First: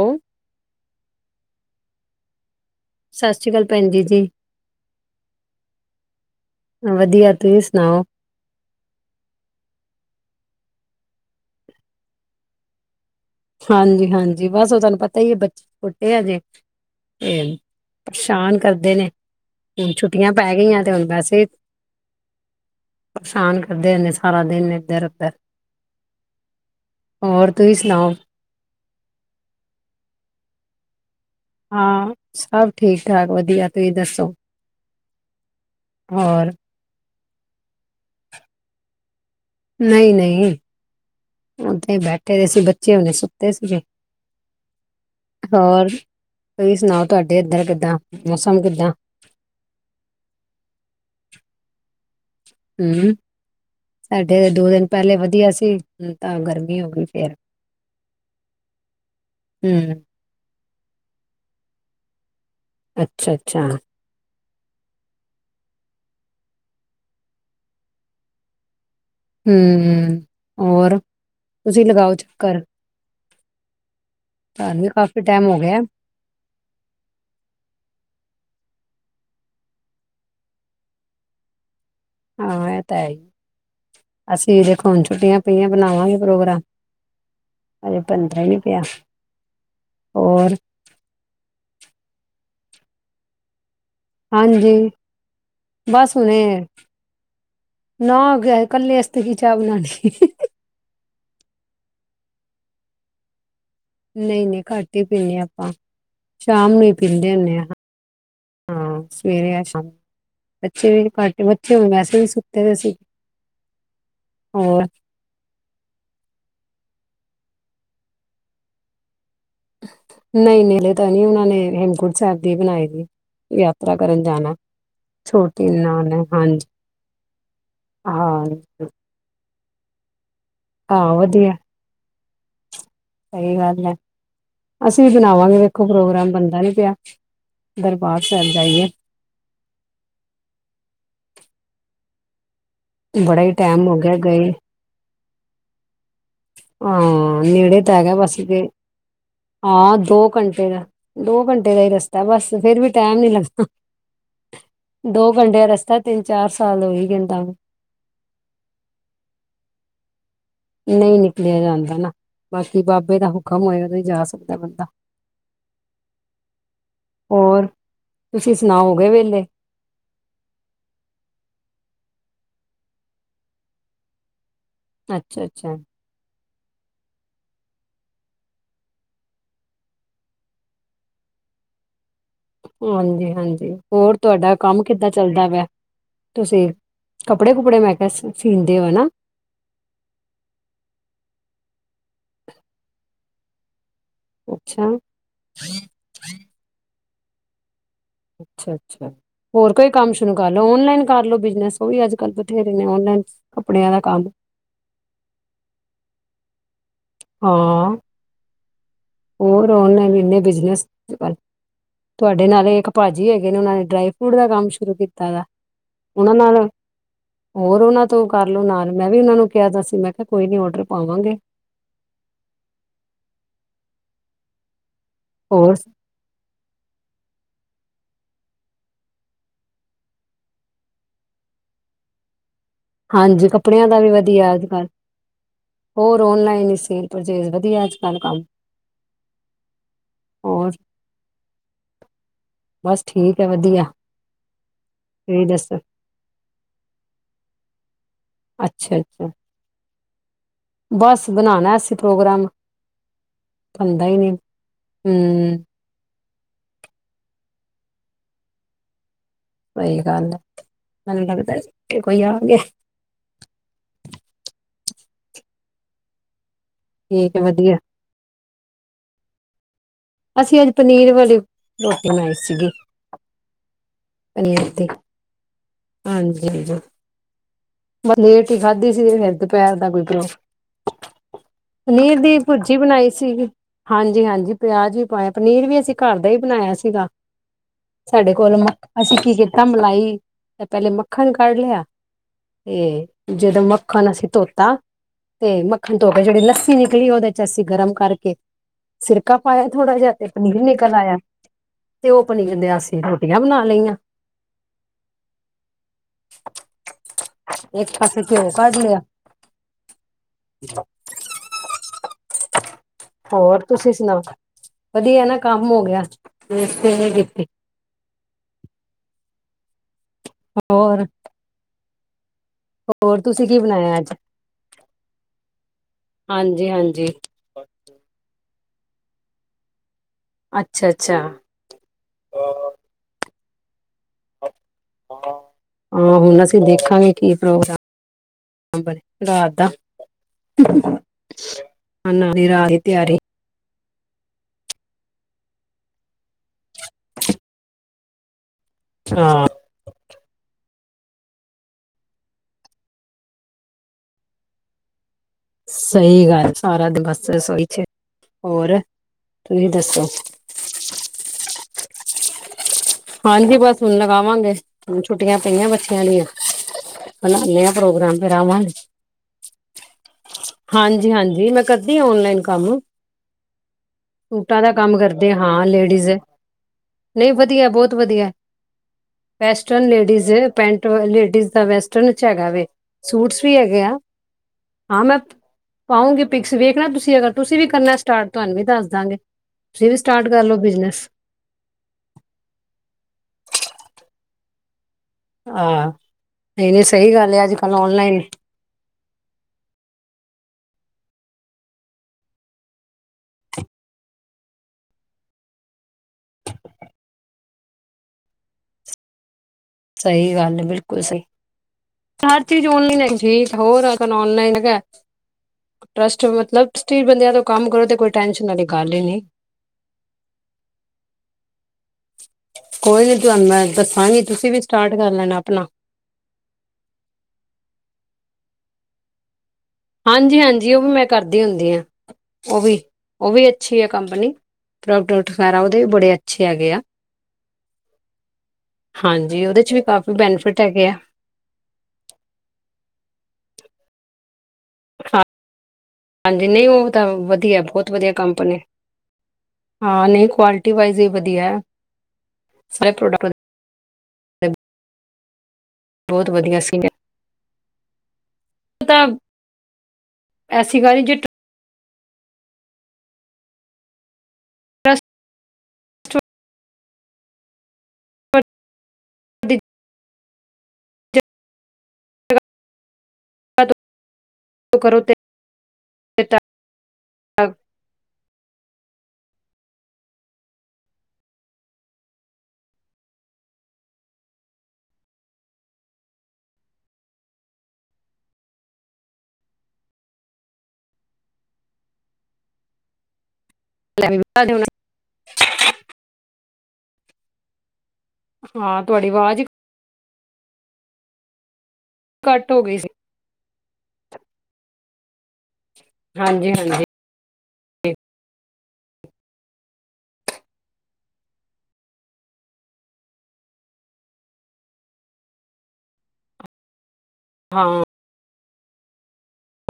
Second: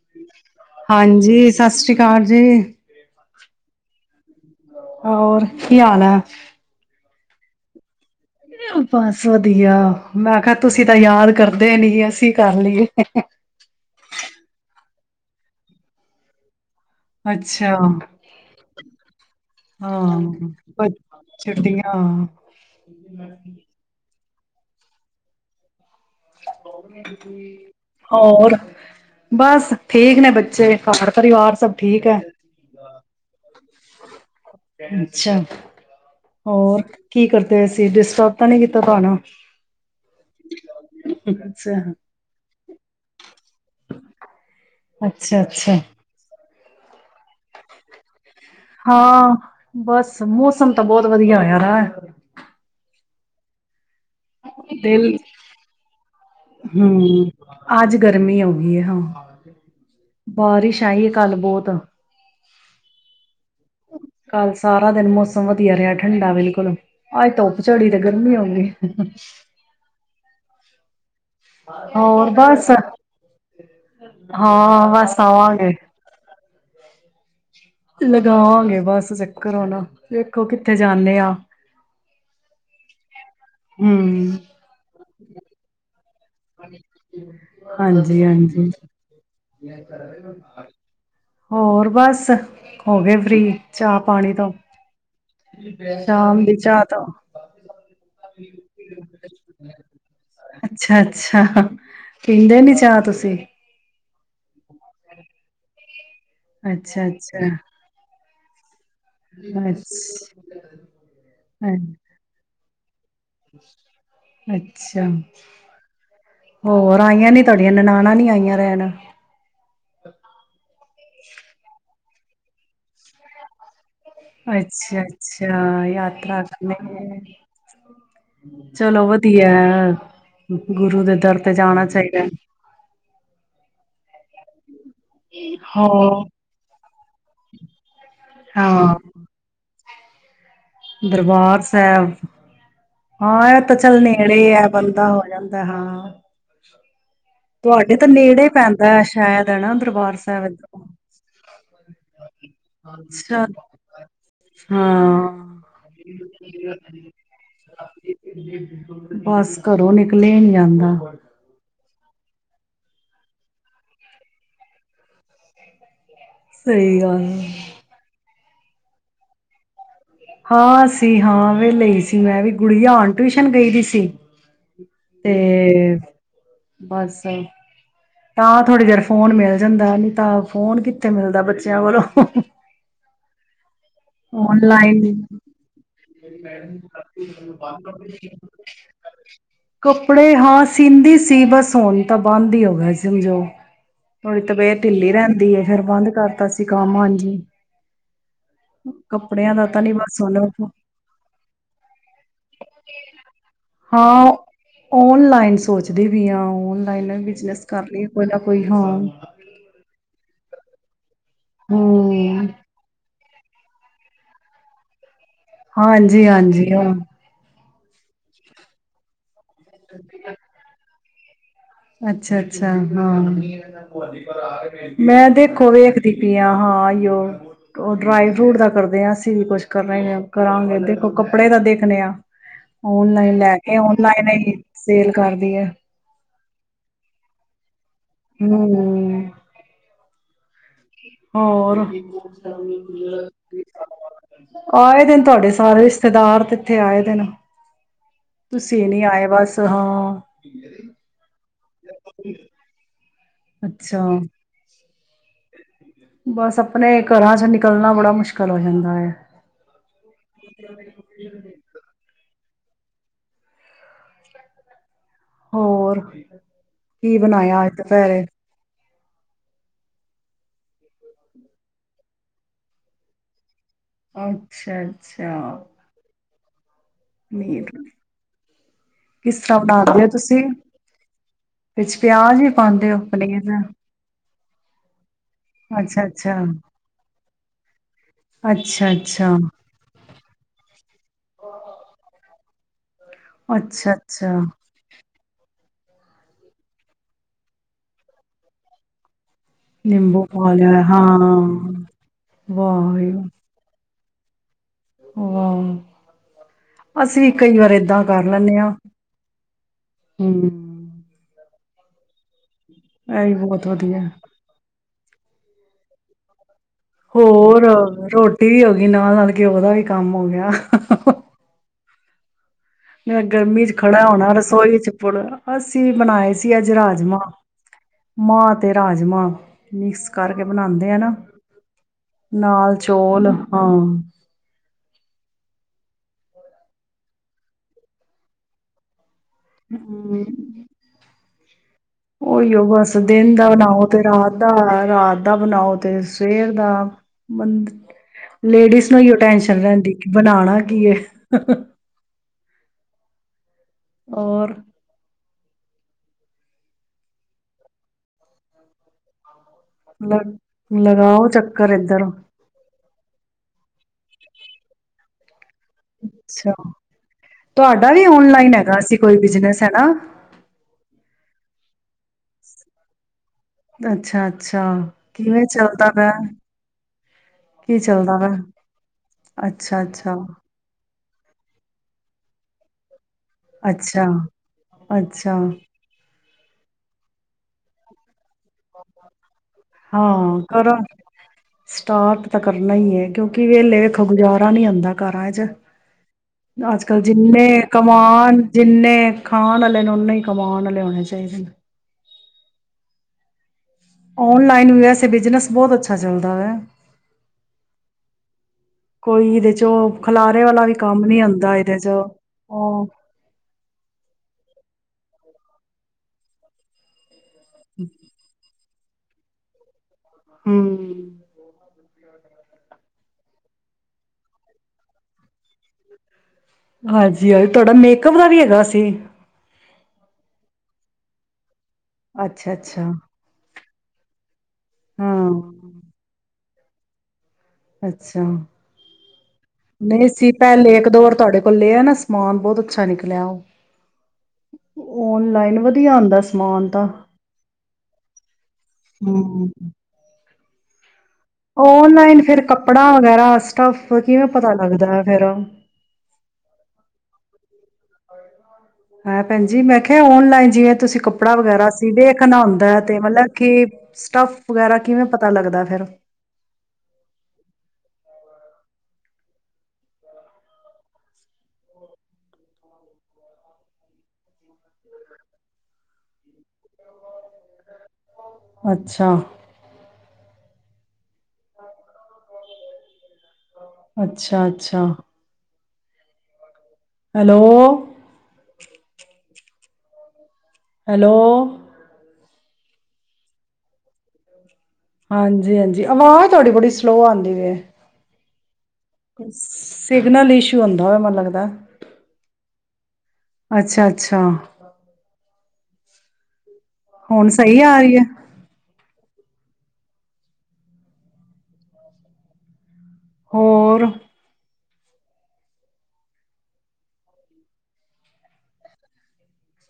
Hello, ਹਾਂਜੀ ਸਤਿ ਸ੍ਰੀ ਕਾਲ ਜੀ ਸਾਸ ਸ਼੍ਰੀ ਕਾਲ ਭੈਨ ਜੀ, ਜੀ ਹੋਰ ਕੀ ਹਾਲ ਏ ਤੁਸੀ ਸੁਨਾਓ ਬਸ ਵਧੀਆ, ਮੈਂ ਕਿਹਾ ਤੁਸੀ ਤਾ ਯਾਦ ਕਰਦੇ ਨੀ ਅਸੀ ਕਰ ਲਈਏ ਹਾਂਜੀ-ਹਾਂਜੀ ਬਸ ਉਹ ਤੁਹਾਨੂੰ ਪਤਾ ਪਤਾ ਹੀ ਬੱਚੇ ਛੋਟੇ ਹਜੇ ਤੇ ਅੱਛਾ ਪਰੇਸ਼ਾਨ ਕਰਦੇ ਨੇ ਹੁਨ ਹਾਂ ਛੁੱਟੀਆਂ ਪੈ ਗਈਆਂ ਤੇ ਹੁਨ ਵੈਸੇ, ਛੁੱਟੀਆਂ ਪਰੇਸ਼ਾਨ ਕਰਦੇ ਰੇਂਦੇ ਸਾਰਾ ਦਿਨ ਏਦਰ ਉਦਰ ਸੁਣਾਓ? ਹੋਰ ਬਸ ਠੀਕ ਨੇ ਬੱਚੇ ਕਾਰ ਹਾਂ ਸਭ ਠੀਕ ਠਾਕ ਵਧੀਆ ਤੁਸੀਂ ਦੱਸੋ? ਅੱਛਾ ਹੋਰ ਕੀ ਕਰਦੇ ਅਸੀਂ ਡਿਸਟਰਬ ਤਾਂ ਨਹੀ ਕੀਤਾ ਤੁਹਾਨੂੰ ਨਹੀਂ ਨਹੀਂ ਅੱਛਾ ਓਦਾਂ ਹੀ ਬੈਠੇ ਦੇ ਸੀ ਬੱਚੇ ਉਹਨ ਸੁੱਤੇ ਸੀਗੇ ਅੱਛਾ ਅੱਛਾ ਹੋਰ ਤੁਸੀਂ ਸੁਣਾਓ ਤੁਹਾਡੇ ਇੱਧਰ ਕਿੱਦਾਂ ਮੌਸਮ ਕਿੱਦਾਂ? ਹਾਂ ਬਸ ਮੌਸਮ ਤਾਂ ਬਹੁਤ ਵਧੀਆ ਹੋ ਯਾਰ ਹਮ ਦਿਲ ਤਾਂ ਗਰਮੀ ਹੋ ਹਮ ਗਈ ਫੇਰ ਆਜ ਗਰਮੀ ਹੋ ਗਈ ਹੈ ਹਾਂ ਹੂੰ। ਬਾਰਿਸ਼ ਸ਼ਾਹੀ ਕੱਲ ਬਹੁਤ ਅੱਛਾ ਅੱਛਾ ਕੱਲ੍ਹ ਸਾਰਾ ਦਿਨ ਮੌਸਮ ਵਧੀਆ ਰਿਹਾ ਠੰਡਾ ਬਿਲਕੁਲ ਅਜ ਧੁੱਪ ਝੜੀ ਤੇ ਗਰਮੀ ਹੋਗੀ ਹਮ ਹਮ ਹੋਰ ਤੁਸੀਂ ਲਗਾਓ ਹੋਰ ਚੱਕਰ ਬਸ ਤੁਹਾਨੂੰ ਹਾਂ ਵੀ ਬਸ ਕਾਫੀ ਟਾਈਮ ਹੋ ਆਵਾਂਗੇ ਗਿਆ। ਲਗਾਵਾਂਗੇ ਬਸ ਚੱਕਰ ਹੋ ਨਾ ਵੇਖੋ ਕਿੱਥੇ ਜਾਂਦੇ ਆ ਹਾਂ ਇਹ ਤਾਂ ਹੈ ਹਮ ਅਸੀਂ ਵੀ ਦੇਖੋ ਹਣ ਛੁੱਟੀਆਂ ਪਈਆਂ ਬਣਾਵਾਂਗੇ ਪ੍ਰੋਗਰਾਮ ਹਜੇ ਹਾਂਜੀ ਬਣਦਾ ਹੀ ਨੀ ਹਾਂਜੀ ਪਿਆ ਹੋਰ ਹੋਰ ਬਸ ਹੋ ਗਏ ਫਰੀ ਚਾਹ ਪਾਣੀ ਤੋਂ ਹਾਂਜੀ ਬਸ ਹੁਣੇ ਸ਼ਾਮ ਦੀ ਚਾਹ ਤੋਂ ਨਾ ਕਲੇ ਵਾਸਤੇ ਕੀ ਚਾਹ ਬਣਾਉਣੀ ਅੱਛਾ ਅੱਛਾ ਪੀਂਦੇ ਨੀ ਚਾਹ ਤੁਸੀਂ ਨਹੀਂ ਨਹੀਂ ਘੱਟ ਹੀ ਪੀਦੇ ਆਪਾਂ ਸ਼ਾਮ ਨੂੰ ਹੀ ਅੱਛਾ ਪੀਂਦੇ ਅੱਛਾ ਹੁੰਦੇ ਆ ਹਾਂ ਸਵੇਰੇ ਆ ਸ਼ਾਮ ਅੱਛ ਬੱਚੇ ਵੀੇ ਬੱਚੇ ਹੋਏ ਵੈਸੇ ਵੀ ਤੇ ਤੁਸੀਂ ਅੱਛਾ ਹੋਰ ਆਈਆਂ ਨੀ ਤੁਹਾਡੀਆਂ ਨਨਾਣਾਂ ਨੀ ਆਈਆਂ ਰਹਿਣ ਨਹੀਂ ਨੇਲੇ ਤਾਂ ਨਹੀ ਉਹਨਾ ਨੇ ਹੇਮਕੂਟ ਸਰਦੀ ਬਣਾਈ ਦੀ ਕਰਨ ਜਾਣਾ ਅੱਛਾ ਅੱਛਾ ਛੋਟੀ ਨਨਾਣ ਨੇ ਯਾਤਰਾ ਹਾਂਜੀ ਕਰਨ ਹਾਂ ਚਲੋ ਵਧੀਆ ਹਾਂ ਗੁਰੂ ਦੇ ਆਹੋ ਦਰ ਵਧੀਆ ਤੇ ਜਾਣਾ ਚਾਹੀਦਾ ਸਹੀ ਗੱਲ ਹੈ। ਅਸੀਂ ਵੀ ਬਣਾਵਾਂਗੇ ਵੇਖੋ ਹੋਰ ਪ੍ਰੋਗਰਾਮ ਬਣਦਾ ਨੀ ਪਿਆ, ਦਰਬਾਰ ਸਾਹਿਬ ਜਾਈਏ। ਹਾਂ ਦਰਬਾਰ ਸਾਹਿਬ। ਬੜਾ ਹਾਂ ਹੀ ਇਹ ਤਾਂ ਟਾਈਮ ਹੋ ਚੱਲ ਗਿਆ ਨੇੜੇ ਗਏ ਏ ਬੰਦਾ ਜਾਂਦਾ ਹਾਂ ਹਾਂ। ਨੇੜੇ ਤੁਹਾਡੇ ਤਾਂ ਹੈਗਾ ਬਸ ਨੇੜੇ ਤੇ ਪੈਂਦਾ ਹੈ ਸ਼ਾਇਦ ਹੈਨਾ ਹਾਂ ਦਰਬਾਰ ਦੋ ਸਾਹਿਬ, ਘੰਟੇ ਦਾ ਦੋ ਘੰਟੇ ਦਾ ਹੀ ਰਸਤਾ ਬਸ ਫੇਰ ਵੀ ਟਾਈਮ ਨੀ ਹਾਂ ਲੱਗਦਾ ਦੋ ਘੰਟੇ ਦਾ ਰਸਤਾ ਤਿੰਨ ਚਾਰ ਸਾਲ ਹੋਈ ਕਹਿੰਦਾ ਬਸ ਘਰੋਂ ਨਿਕ [unintelligible] ਨਹੀਂ ਨਿਕਲਿਆ ਜਾਂਦਾ ਨਾ। ਬਾਕੀ ਬਾਬੇ ਦਾ ਹੁਕਮ ਹੋਆ, ਉਦੋਂ ਹੀ ਜਾ ਸਕਦਾ ਬੰਦਾ। ਸਹੀ ਗੱਲ। ਹੋਰ ਤੁਸੀਂ ਸੁਣਾਓ ਹੋ ਗਏ ਵੇਲੇ? ਹਾਂ ਸੀ ਹਾਂ ਵੇਲੇ ਹੀ ਸੀ ਮੈਂ ਵੀ, ਗੁੜੀਆਂ ਹੁਣ ਟਿਊਸ਼ਨ ਗਈ ਦੀ ਸੀ। ਅੱਛਾ-ਅੱਛਾ। ਤੇ ਬਸ ਤਾਂ ਥੋੜੀ ਦੇਰ ਫੋਨ ਮਿਲ ਜਾਂਦਾ ਏ, ਨੀ ਤਾਂ ਫੋਨ ਕਿੱਥੇ ਮਿਲਦਾ ਏ ਬੱਚਿਆਂ ਕੋਲੋਂ। ਹਾਂਜੀ-ਹਾਂਜੀ। ਤੇ ਓਨਲਾਈਨ, ਤੁਸੀਂ ਕੱਪੜੇ ਕੁਪੜੇ ਮੈਂ ਕਿਹਾ ਸੀਂਦੇ ਹੋ ਨਾ ਕੱਪੜੇ ਹਾਂ ਸਿੰਦੀ ਸੀ, ਬਸ ਹੁਣ ਤਾਂ ਬੰਦ ਹੀ ਹੋ ਗਿਆ ਸਮਝੋ। [inaudible] ਥੋੜੀ ਤਬੀਅਤ ਅੱਛਾ, ਢਿੱਲੀ ਰਹਿੰਦੀ ਏ, ਫੇਰ ਬੰਦ ਕਰਤਾ ਸੀ ਕੰਮ ਆ ਜੀ। ਅੱਛਾ-ਅੱਛਾ, ਹੋਰ ਕੋਈ ਕੰਮ ਸ਼ੁਰੂ ਹੁਣ ਕਰ ਲੋ, ਔਨਲਾਈਨ ਕਰ ਲੋ ਬਿਜਨੇਸ, ਉਹ ਵੀ ਅੱਜਕਲ [unintelligible] ਔਨਲਾਈਨ ਕੱਪੜਿਆਂ ਦਾ ਕੰਮ। ਹਾਂ [unintelligible] ਲਾਈਨ ਬਿਜਨਸ ਕਰ ਹਾਂ ਲਈਏ ਕੋਈ ਨਾ ਕੋਈ ਹਾਂ। ਹੋਰ ਔਨਲਾਈਨ ਇੰਨੇ ਬਿਜਨੇਸ ਤੁਹਾ, ਹਮ ਤੁਹਾਡੇ ਨਾਲ ਇੱਕ ਪਾ ਜੀ ਹੈਗੇ ਨੇ, ਉਹਨਾਂ ਨੇ ਡਰਾਈ ਫਰੂਟ ਦਾ ਕੰਮ ਸ਼ੁਰੂ ਕੀ ਹਾਂਜੀ-ਹਾਂਜੀ, ਹ। ਹੋਰ ਉਹਨਾਂ ਤੋਂ ਕਰਲੋ ਨਾਲ, ਮੈਂ ਵੀ ਉਹਨਾਂ ਨੂੰ ਕਿਹਾ ਦਾ ਸੀ, ਮੈਂ ਕਿਹਾ ਕੋਈ ਨੀ ਔਡਰ ਪਾਵਾਂਗੇ। ਅੱਛਾ-ਅੱਛਾ, ਹਾਂ। ਮੈਂ ਦੇਖੋ ਹੋਰ ਵੇਖਦੀ ਪੀਆ। ਹਾਂ ਆਇਓ, ਉਹ ਡਰਾਈ ਫਰੂਟ ਦਾ ਕਰਦੇ ਹਾਂ, ਅਸੀਂ ਵੀ ਕੁਛ ਕਰਨਾ ਹੀ ਆ, ਕਰਾਂਗੇ ਦੇਖੋ ਕੱਪੜੇ ਦਾ ਦੇਖਣੇ ਆ। ਓਨਲਾਈਨ ਹਾਂਜੀ ਲੈ ਕੇ। ਕੱਪੜਿਆਂ ਦਾ ਵੀ ਓਨਲਾਈਨ ਵਧੀਆ ਹੀ ਸੇਲ ਕਰਦੀ ਆ ਸੇਲ-ਪਰਚੇਸ ਵਦੀਆ ਹੂੰ। ਹੋਰ ਹੋਰ। ਬਸ ਠੀਕ ਹੈ ਵਧੀਆ ਆਏ ਦੇਨ ਤੁਸੀਂ ਤੁਆਡੇ ਦੱਸੋ ਸਾਰੇ ਰਿਸ਼ਤੇਦਾਰ ਇਥੇ ਆਏ ਦੇਨ। ਤੁਸੀਂ ਅੱਛਾ ਨਈ ਆਏ ਅੱਛਾ ਬਸ, ਹਾਂ ਬਸ ਬਨਾਨਾ ਸੀ ਪ੍ਰੋਗਰਾਮ, ਅੱਛਾ ਬਨਦਾ ਹੀ ਨਈ, ਹੂੰ। ਬਸ ਅਪਨੇ ਘਰਾਂ ਚ ਨਿਕਲਣਾ ਬੜਾ ਮੁਸ਼ਕਲ ਹੋ ਜਾਂਦਾ ਏ। ਸਹੀ ਗੱਲ ਆ, ਮੈਨੂੰ ਲੱਗਦਾ ਕੋਈ ਆ ਗੇਆ। ਹੋਰ। ਕੀ ਠੀਕ ਹੈ ਬਨਾਯਾ ਅਜ ਵਧੀਆ ਦੁਪੈਰੇ? ਅਸੀ ਅੱਜ ਪਨੀਰ ਵਾਲੀ ਰੋਟੀ ਬਨਾਈ ਸੀਗੀ। ਪਨੀਰ ਦੀ ਅੱਛਾ-ਅੱਛਾ। ਹਾਂਜੀ, ਹਾਂਜੀ। ਬ ਲੇਟ ਈ ਖਾਧੀ ਸੀ ਤੇ ਫੇਰ ਕਿਸ ਤਰ੍ਹਾਂ ਦੁਪੈਰ ਦਾ ਬਣਾਉਂਦੇ ਕੋਈ ਹੋ ਪ੍ਰੋ। ਤੁਸੀਂ ਵਿੱਚ ਪਨੀਰ ਦੀ ਪਿਆਜ ਵੀ ਭੁਜੀ ਪਾਉਂਦੇ ਹੋ ਬਨਾਈ ਪਨੀਰ ਸੀਗੀ। ਦਾ? ਹਾਂਜੀ, ਹਾਂਜੀ, ਪਿਆਜ ਵੀ ਪਾਯਾ ਪਨੀਰ ਵੀ ਅਸੀਂ ਅੱਛਾ ਘਰ ਦਾ ਅੱਛਾ ਹੀ ਬਨਾਇਆ ਸੀਗਾ। ਸਾਡੇ ਕੋਲ ਮ, ਅੱਛਾ ਨਾ ਅਸੀਂ ਕੀ ਅੱਛਾ ਕੀਤਾ ਮਲਾਈ ਪੈਲੇ ਮੱਖਣ ਕੱਢ ਲਿਆ, ਤੇ ਜਦੋ ਅੱਛਾ ਮੱਖਣ ਅੱਛਾ ਅਸੀਂ ਧੋਤਾ, ਤੇ ਮ ਮਖਣ ਧੋ ਕੇ ਜੇੜੀ ਲੱਸੀ ਨਿਕਲੀ ਓਦੇ ਚ ਅਸੀਂ ਗਰਮ ਕਰਕੇ ਸਿਰ ਕਾ ਪਾਇਆ ਥੋੜਾ ਜਿਹਾ ਨਿੰਬੂ ਤੇ ਪਾ ਪਨੀਰ ਲਿਆ ਨਿਕਲ ਆਯਾ, ਹਾਂ ਤੇ ਓ ਪਨੀਰ ਦੇ ਅਸੀ ਰੋਟੀਆਂ ਬਨਾ ਲਈਆਂ। ਵਾ, ਅਸੀ ਕਈ ਵਾਰ ਇੱਕ ਏਦਾਂ ਪਾਸੇ ਕਰ ਘਿਓ ਲੈਨੇ ਆ, ਕੱਢ ਲਿਆ ਹੂੰ। ਹੋਰ ਬਹੁਤ ਤੁਸੀਂ ਵਧੀਆ ਸੁਨਾਓ? ਵਦੀਆ ਨਾ ਕੰਮ ਓ ਗਿਆ। ਵੇਸਟ ਨਹੀਂ ਕੀਤੀ ਹੋਰ ਰੋਟੀ ਵੀ ਹੋ ਗਈ ਨਾਲ, ਨਾਲ ਘਿਓ ਦਾ ਵੀ ਕੰਮ ਹੋ ਗੇਆ। ਹੋਰ ਹੋਰ ਐ ਤੁਸੀਂ ਕੀ ਗਰਮੀ ਚ ਬਣਾਇਆ ਖੜਾ ਅੱਜ ਹੋਣਾ ਰਸੋਈ ਚ ਪੜ, ਅਸੀਂ ਬਨਾਏ ਸੀ ਹਾਂਜੀ ਅੱਜ ਹਾਂਜੀ ਰਾਜਮਾਂ, ਮਾਂ ਤੇ ਰਾਜਮਾਂ ਮਿਸ ਕਰਕੇ ਅੱਛਾ ਬਨਾਦੇ ਆ ਨਾ, ਅੱਛਾ ਨਾਲ ਚੋਲ ਹਾਂ। ਹਾਂ, ਹੁਨ ਅਸੀਂ ਦੇਖਾਂਗੇ ਕੀ ਪ੍ਰੋਗਰਾਮ ਬਨੇਆ। ਰਾਤ ਦਾ ਖਾਣਾ ਦੀ ਉਹੀਓ ਰਾਤ ਦੀ ਬਸ ਤਿਆਰੀ ਦਿਨ ਦਾ ਬਣਾਓ ਰਾਤ ਦਾ ਰਾਤ ਦਾ ਬਣਾਓ ਤੇ ਸਵੇਰ ਦਾ ਮੰ ਲੇਡੀਜ਼ ਨੂੰ ਹੀਓ ਹਾਂ ਟੈਨਸ਼ਨ ਰਹਿੰਦੀ ਕਿ ਬਣਾਉਣਾ ਕੀ ਹੈ ਔਰ ਸਹੀ ਗੱਲ ਸਾਰਾ ਦਿ ਬਸ ਸੋਹੀ ਚ ਹੋਰ ਤੁਸੀਂ ਦੱਸੋ ਲ ਲਗਾਓ ਚੱਕਰ ਇੱਧਰ ਹਾਂਜੀ ਬਸ ਹੁਣ ਲਗਾਵਾਂਗੇ ਛੁੱਟੀਆਂ ਪਈਆਂ ਬੱਚਿਆਂ ਦੀਆਂ ਅੱਛਾ ਬਣਾਉਂਦੇ ਆ ਤੁਹਾਡਾ ਵੀ ਪ੍ਰੋਗਰਾਮ ਫਿਰ ਓਨਲਾਈਨ ਆਵਾਂਗੇ ਹੈਗਾ ਅਸੀ ਕੋਈ ਬਿਜਨਸ ਹੈ ਨਾ ਜ ਮੈਂ ਕਰਦੀ ਹ ਔਨਲਾਈਨ ਕੰਮ ਅੱਛਾ ਸੂਟਾਂ ਅੱਛਾ ਦਾ ਕੰਮ ਕਰਦੇ ਕਿਵੇਂ ਹਾਂ ਚੱਲਦਾ ਲੇਡੀਜ਼ ਪਿਆ ਨਹੀਂ ਵਧੀਆ ਕੀ ਬਹੁਤ ਚੱਲਦਾ ਪਿਆ ਅੱਛਾ ਵੈਸਟਰਨ ਅੱਛਾ ਲੇਡੀਜ਼ ਪੈਂਟ ਲੇਡੀਜ਼ ਦਾ ਵੈਸਟਰਨ ਚ ਹੈਗਾ ਵ ਸੂਟਸ ਵੀ ਹੈਗੇ ਆ ਅੱਛਾ ਹਾਂ ਮੈਂ ਅੱਛਾ ਪਾਉਂਗੀ ਪਿਕਸ ਵੇਖਣਾ ਤੁਸੀਂ ਅਗਰ ਤੁਸੀਂ ਵੀ ਕਰਨਾ ਸਟਾਰਟ ਤੁਹਾਨੂੰ ਵੀ ਦੱਸ ਦਾਂਗੇ ਤੁਸੀਂ ਵੀ ਸਟਾਰਟ ਹਾਂ ਕਰ ਲਓ ਕਰਾਂ ਬਿਜਨਸ ਸਟਾਰਟ ਤਾਂ ਕਰਨਾ ਹੀ ਹੈ। ਕਿਉਂਕਿ ਵੇਲੇ ਰਖਾ ਗੁਜ਼ਾਰਾ ਗੁਜਾ ਨਹੀਂ ਹੁੰਦਾ। ਘਰਾਂ ਚ ਹਾਂ ਨਹੀਂ ਅੱਜ ਨਹੀਂ -ਕੱਲ ਸਹੀ ਗੱਲ ਹੈ ਜਿੰਨੇ ਅੱਜ ਕੱਲ ਔਨਲਾਈਨ ਕਮਾਨ ਜਿੰਨੇ ਖਾਣ ਵਾਲੇ ਨੂੰ ਨਾਂ ਹੀ ਕਮਾਉਣ ਵਾਲੇ ਹੋਣੇ ਚਾਹੀਦੇ ਨੇ। ਆਨਲਾਈਨ ਵੈਸੇ ਬਿਜਨਸ ਬਹੁਤ ਅੱਛਾ ਚੱਲਦਾ ਵੇ ਕੋਈ ਇਹਦੇ ਚ ਤੋਂ ਸਹੀ ਖਿਲਾਰੇ ਗੱਲ ਹੈ ਵਾਲਾ ਵੀ ਬਿਲਕੁਲ ਕੰਮ ਸਹੀ ਨੀ ਹੁੰਦਾ ਇਹਦੇ ਚ ਉਹ ਆਨਲਾਈਨ ਟਰੱਸਟ ਮਤਲਬ ਸਟੀਰ ਬੰਦਿਆਂ ਤੋਂ- ਕੰਮ ਕਰੋ ਤੇ ਕੋਈ ਟੈਂਨਸ਼ਨ ਨਾ ਲ। ਕਾਲ ਨੇ। ਹਮ। ਕੋਈ ਨੀ ਤੁਹਾਨੂੰ ਮੈਂ ਦੱਸਾਂਗੀ ਤੁਸੀਂ ਵੀ ਸਟਾਰਟ ਕਰ ਲੈਣਾ ਆਪਣਾ। ਹਾਂਜੀ ਹਾਂਜੀ ਤੁਹਾਡਾ ਮੇਕਅਪ ਦਾ ਵੀ ਹੈਗਾ ਸੀ। ਹਾਂਜੀ ਹਾਂਜੀ ਉਹ ਵੀ ਮੈਂ ਕਰਦੀ ਹੁੰਦੀ ਹਾਂ। ਅੱਛਾ ਉਹ ਵੀ ਅੱਛਾ ਉਹ ਵੀ ਅੱਛੀ ਹੈ ਕੰਪਨੀ ਪ੍ਰੋਡਕਟ ਹਾਂ ਵੈਰਾ ਉਹਦੇ ਵੀ ਬੜੇ ਅਛ ਪੁੱਛਿਆ ਗਿਆ। ਅੱਛਾ ਹਾਂਜੀ ਉਹਦੇ ਚ ਵੀ ਨਹੀਂ ਕਾਫੀ ਸੀ ਬੈਨੀਫਿਟ ਪੈਲੇ ਹੈਗੇ ਇੱਕ ਆ ਦੋ ਵਾਰ ਤੁਹਾਡੇ ਕੋਲ ਲਿਆ ਨਾ ਸਮਾਨ ਬਹੁਤ ਅੱਛਾ ਨਿਕਲਿਆ ਉਹ। ਔਨਲਾਈਨ ਵਧ ਹਾਂਜੀ ਨਹੀਂ ਉਹ ਤਾਂ ਵਧੀਆ ਬਹੁਤ ਵਧੀਆ ਕੰਪਨੀ ਹਾਂ ਨਹੀਂ ਕੁਆਲ ਡਿਵਾਈਸਸ। ਓਨਲਾਈਨ ਫਿਰ ਕੱਪੜਾ ਪ੍ਰੋਡਕਟ ਵਗੈਰਾ ਸਟਫ। ਫਿਰ ਕਿਵੇਂ ਪਤਾ ਲੱਗਦਾ ਹੈ ਫੇਰ। ਬਹੁਤ ਵਧੀਆ ਸੀ ਤਾਂ ਹੈਂ ਭੈਣਜੀ, ਮੈਂ ਕੇਹਾ ਓਨਲਾਈਨ ਜਿਵੇ ਐਸੀ ਗੱਲ ਤੁਸੀ ਨੀ, ਜੇ ਕੱਪੜਾ ਵਗੈਰਾ ਦੇਖਣਾ ਹੁੰਦਾ ਤੇ ਮਲਬ ਕਿ ਸਟਫ ਵਗੈਰਾ ਟਰੱਸਟ ਕਿਵੇਂ ਪਤਾ ਲੱਗਦਾ ਫਿਰ? ਦੀ ਜਗ੍ਹਾ ਕਰੋ ਤੇ, ਕਰੋ ਤਾਂ, ਟਾ ਅੱਛਾ। [unintelligible] ਅੱਛਾ-ਅੱਛਾ। ਹੈਲੋ। ਹੈਲੋ। [inaudible] ਹਾਂਜੀ-ਹਾਂਜੀ ਆਵਾਜ ਤੋਡੀ ਬੜ੍ਹੀ ਸਲੋ ਆਂਦੀ ਵੀ ਐ। ਹਾਂ, ਤੁਆਡੀ ਆਵਾਜ ਈ ਸਿਗਨਲ ਇਸ਼ੂ ਆਂਦਾ ਮਨੂੰ ਲੱਗਦਾ। ਘੱਟ ਹੋ ਗਈ ਸੀ। ਅੱਛਾ-ਅੱਛਾ। ਹਾਂਜੀ ਹੁਣ ਸਈ ਆ ਰਈ ਐ? ਹੋਰ ਹਾਂ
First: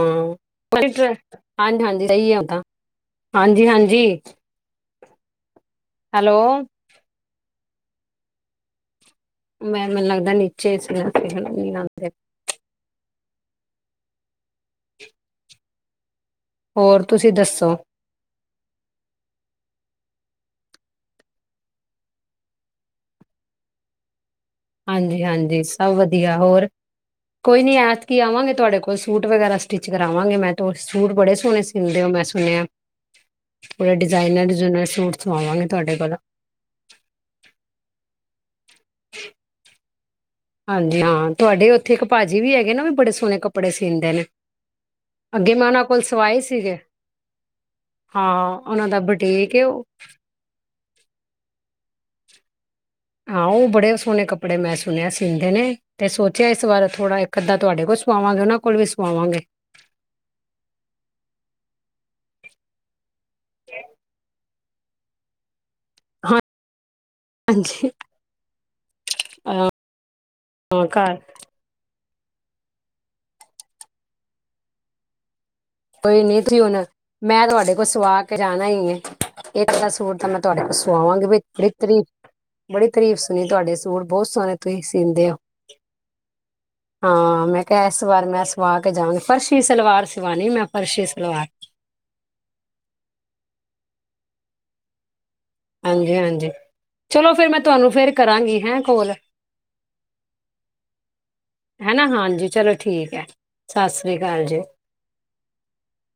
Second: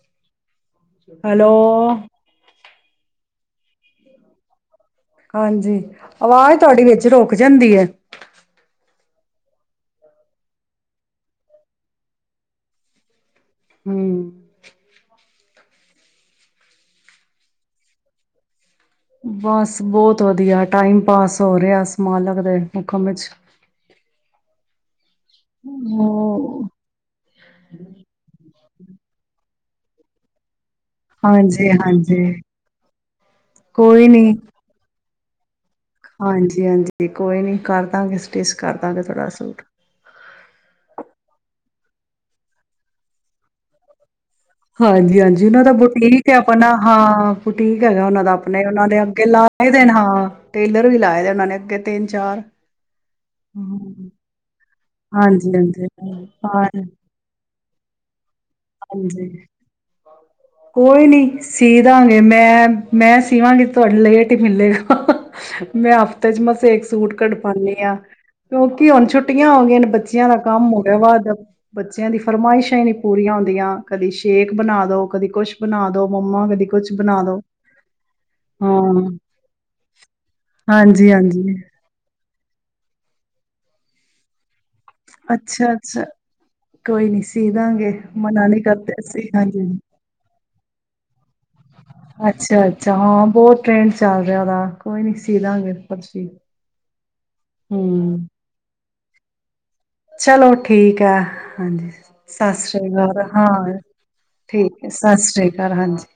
ਹਮ ਹਾਂਜੀ ਹੈਲੋ ਹਾਂਜੀ ਸਹੀ ਆ ਓਦਾਂ ਹਾਂਜੀ ਹਾਂਜੀ! ਹਾਂਜੀ ਹੈਲੋ ਆਵਾਜ਼ ਤੁਹਾਡੀ ਵਿੱਚ ਰੁਕ ਜਾਂਦੀ ਯੈ। ਮੈਂ ਮੈਨੂੰ ਲੱਗਦਾ ਨੀਚੇ ਸੀ ਆਉਂਦੇ ਹਮ ਹੋਰ ਤੁਸੀਂ ਦੱਸੋ? ਬਸ ਬਹੁਤ ਵਧੀਆ ਟਾਈਮ ਪਾਸ ਹੋ ਰਿਯਾ, ਓਸ ਮਾਲਕ ਦੇ ਹੁਕਮ ਵਿੱਚ। ਹਾਂਜੀ! ਹਾਂਜੀ, ਸਭ ਵਧੀਆ। ਹੋ ਹੋਰ ਕੋਈ ਨੀ ਐਤਕੀ ਆਵਾਂਗੇ ਤੁਹਾਡੇ ਕੋਲ। ਕੋਈ ਸੂਟ ਵਗੈਰਾ ਸਟਿਚ ਕਰਾਵਾਂਗੀ। ਮੈਂ ਕੋਈ ਸੂਟ ਬੜੇ ਸੋਹਣੇ ਸਿੰਦੇ ਹਾਂਜੀ-ਹਾਂਜੀ ਮੈਂ ਸੁਣਿਆ, ਥੋੜਾ ਡਿਜਾਇਨਰ ਡਿਜੂਨਰ ਸੂਟ ਸਆਵਾਂਗੇ। ਹਾਂਜੀ ਹਾਂਜੀ, ਕੋਈ ਨੀ ਕਰਦਾਗੇ ਸਟਿਸ। ਕਰਦਾਂਗੇ ਤੁਹਾਡਾ ਆ ਸੂਟ। ਹਾਂਜੀ, ਹਾਂ, ਤੁਹਾਡੇ ਉੱਥੇ ਇੱਕ ਭਾਜੀ ਵੀ ਹੈਗੇ ਨਾ, ਉਹ ਵੀ ਬੜੇ ਸੋਹਣੇ ਕੱਪੜੇ ਸੀਂਦੇ ਨੇ। ਹਾਂਜੀ, ਹਾਂਜੀ, ਅੱਗੇ ਉਹਨਾਂ ਮੈਂ ਦਾ ਕੋਲ ਬੁਟੀਕ ਹੈ ਸਵਾਏ ਆਪਣਾ, ਸੀਗੇ ਹਾਂ ਬੁਟੀਕ ਹੈਗਾ ਉਹਨਾਂ ਦਾ ਹਾਂ ਆਪਣੇ ਉਹਨਾਂ ਦਾ ਦੇ ਅੱਗੇ ਲਾ ਬੁਟੀਕ ਏ। ਤੇ ਦੇਣਾ ਟੇਲਰ ਵੀ ਲਾਏ ਦੇ ਉਹਨਾਂ ਨੇ ਅੱਗੇ ਤਿੰਨ ਚਾਰ। ਹਾਂ ਉਹ ਬੜੇ ਹੂੰ। ਸੋਹਣੇ ਕੱਪੜੇ ਮੈਂ ਸੁਣਿਆ ਸੀਂਦੇ ਨੇ, ਹਾਂਜੀ-ਹਾਂਜੀ ਤੇ ਮੈ ਸੋਚਿਆ ਇਸ ਹਾਂ ਬਾਰ ਥੋੜਾ ਇੱਕ ਅੱਧਾ ਤੁਹਾਡੇ ਕੋਲ ਸੁਵਾ ਹਾਂਜੀ, ਕੋਈ ਨੀ ਸੀ ਦਾਂਗੇ ਮੈਂ ਮੈਂ ਸੀਵਾਂਗੀ ਤੁਹਾਡੇ ਲਈ ਲੇਟ ਮਿਲੇਗਾ। ਹ ਹ ਮੈਂ ਹਫ਼ਤੇ ਚ ਮਸੇ ਏਕ ਸੂਟ ਕੱਢ ਪਾਉਦੀ ਹਾਂਜੀ ਹਾਂ, ਕਿਉਂਕਿ ਹੁਣ ਛੁੱਟੀਆਂ ਹੋ ਗਈਆਂ ਹਾਂ ਨੇ ਬੱਚਿਆਂ ਦਾ ਕੰਮ ਹੋ ਗਿਆ ਘਰ ਵਾਦ। ਬੱਚਿਆਂ ਦੀ ਫਰਮਾਇਸ਼ਾਂ ਹੀ ਨਹੀਂ ਪੂਰੀਆਂ ਹੁੰਦਿਆ ਕਦੀ ਸ਼ੇਕ ਬਣਾ ਦੋ ਕਦੀ ਕੁੱਛ ਕੋਈ ਨੀ ਹੁਣ, ਮੈਂ ਤੁਹਾਡੇ ਕੋਲ ਸਵਾ ਕੇ ਜਾਣਾ ਹੀ ਹੇ, ਹਾਂ ਇੱਕ ਅਦਾ ਸੂਟ ਤਾਂ ਮੈਂ ਤੁਹਾਡੇ ਕੋਲ ਹਾਂਜੀ ਸਵਾਵਾਂਗੀ। ਬੀ ਹਾਂਜੀ ਇਕ ਤਰੀ ਬੜੀ ਤਾਰੀਫ਼ ਸੁਣੀ ਤੁਹਾਡੇ ਸੂਟ ਬਹੁਤ ਸੋਹਣੇ ਤੁਸੀਂ ਸੀਂਦੇ ਹੋ ਅੱਛਾ ਅੱਛਾ ਕੋਈ ਨਹੀਂ ਹਾਂ। ਸੀ ਮੈਂ ਕਿਹਾ ਦਾਂਗੇ ਇਸ ਵਾਰ ਮੈਂ ਮਨਾ ਨਹੀਂ ਸਵਾ ਕੇ ਕਰਦੇ ਜਾਵਾਂਗੀ, ਅਸੀਂ ਹਾਂਜੀ ਫਰਸ਼ੀ ਹਾਂਜੀ ਸਲਵਾਰ ਸਵਾਣੀ ਮੈਂ ਫਰਸੀ ਸਲਵਾਰ ਅੱਛਾ ਅੱਛਾ, ਹਾਂ ਬਹੁਤ ਟ੍ਰੇਂਡ ਚੱਲ ਰਿਹਾ ਉਹਦਾ ਕੋਈ ਨੀ ਸੀ ਲਾਂਗੇ ਹਾਂਜੀ ਫਰਸੀ ਹਾਂਜੀ ਚਲੋ ਫਿਰ ਮੈਂ ਤੁਹਾਨੂੰ ਫਿਰ ਹਮ, ਕਰਾਂਗੀ ਹੈਂ ਕੋਲ ਚਲੋ ਠੀਕ ਹੈ। ਹਾਂਜੀ, ਹੈਨਾ ਹਾਂਜੀ ਸਤਿ ਚਲੋ ਸ੍ਰੀ ਠੀਕ ਅਕਾਲ। ਹੈ। ਹਾਂ, ਸਤਿ ਸ੍ਰੀ ਅਕਾਲ ਜੀ। ਠੀਕ ਹੈ, ਸਤਿ ਸ੍ਰੀ ਅਕਾਲ। ਹਾਂਜੀ।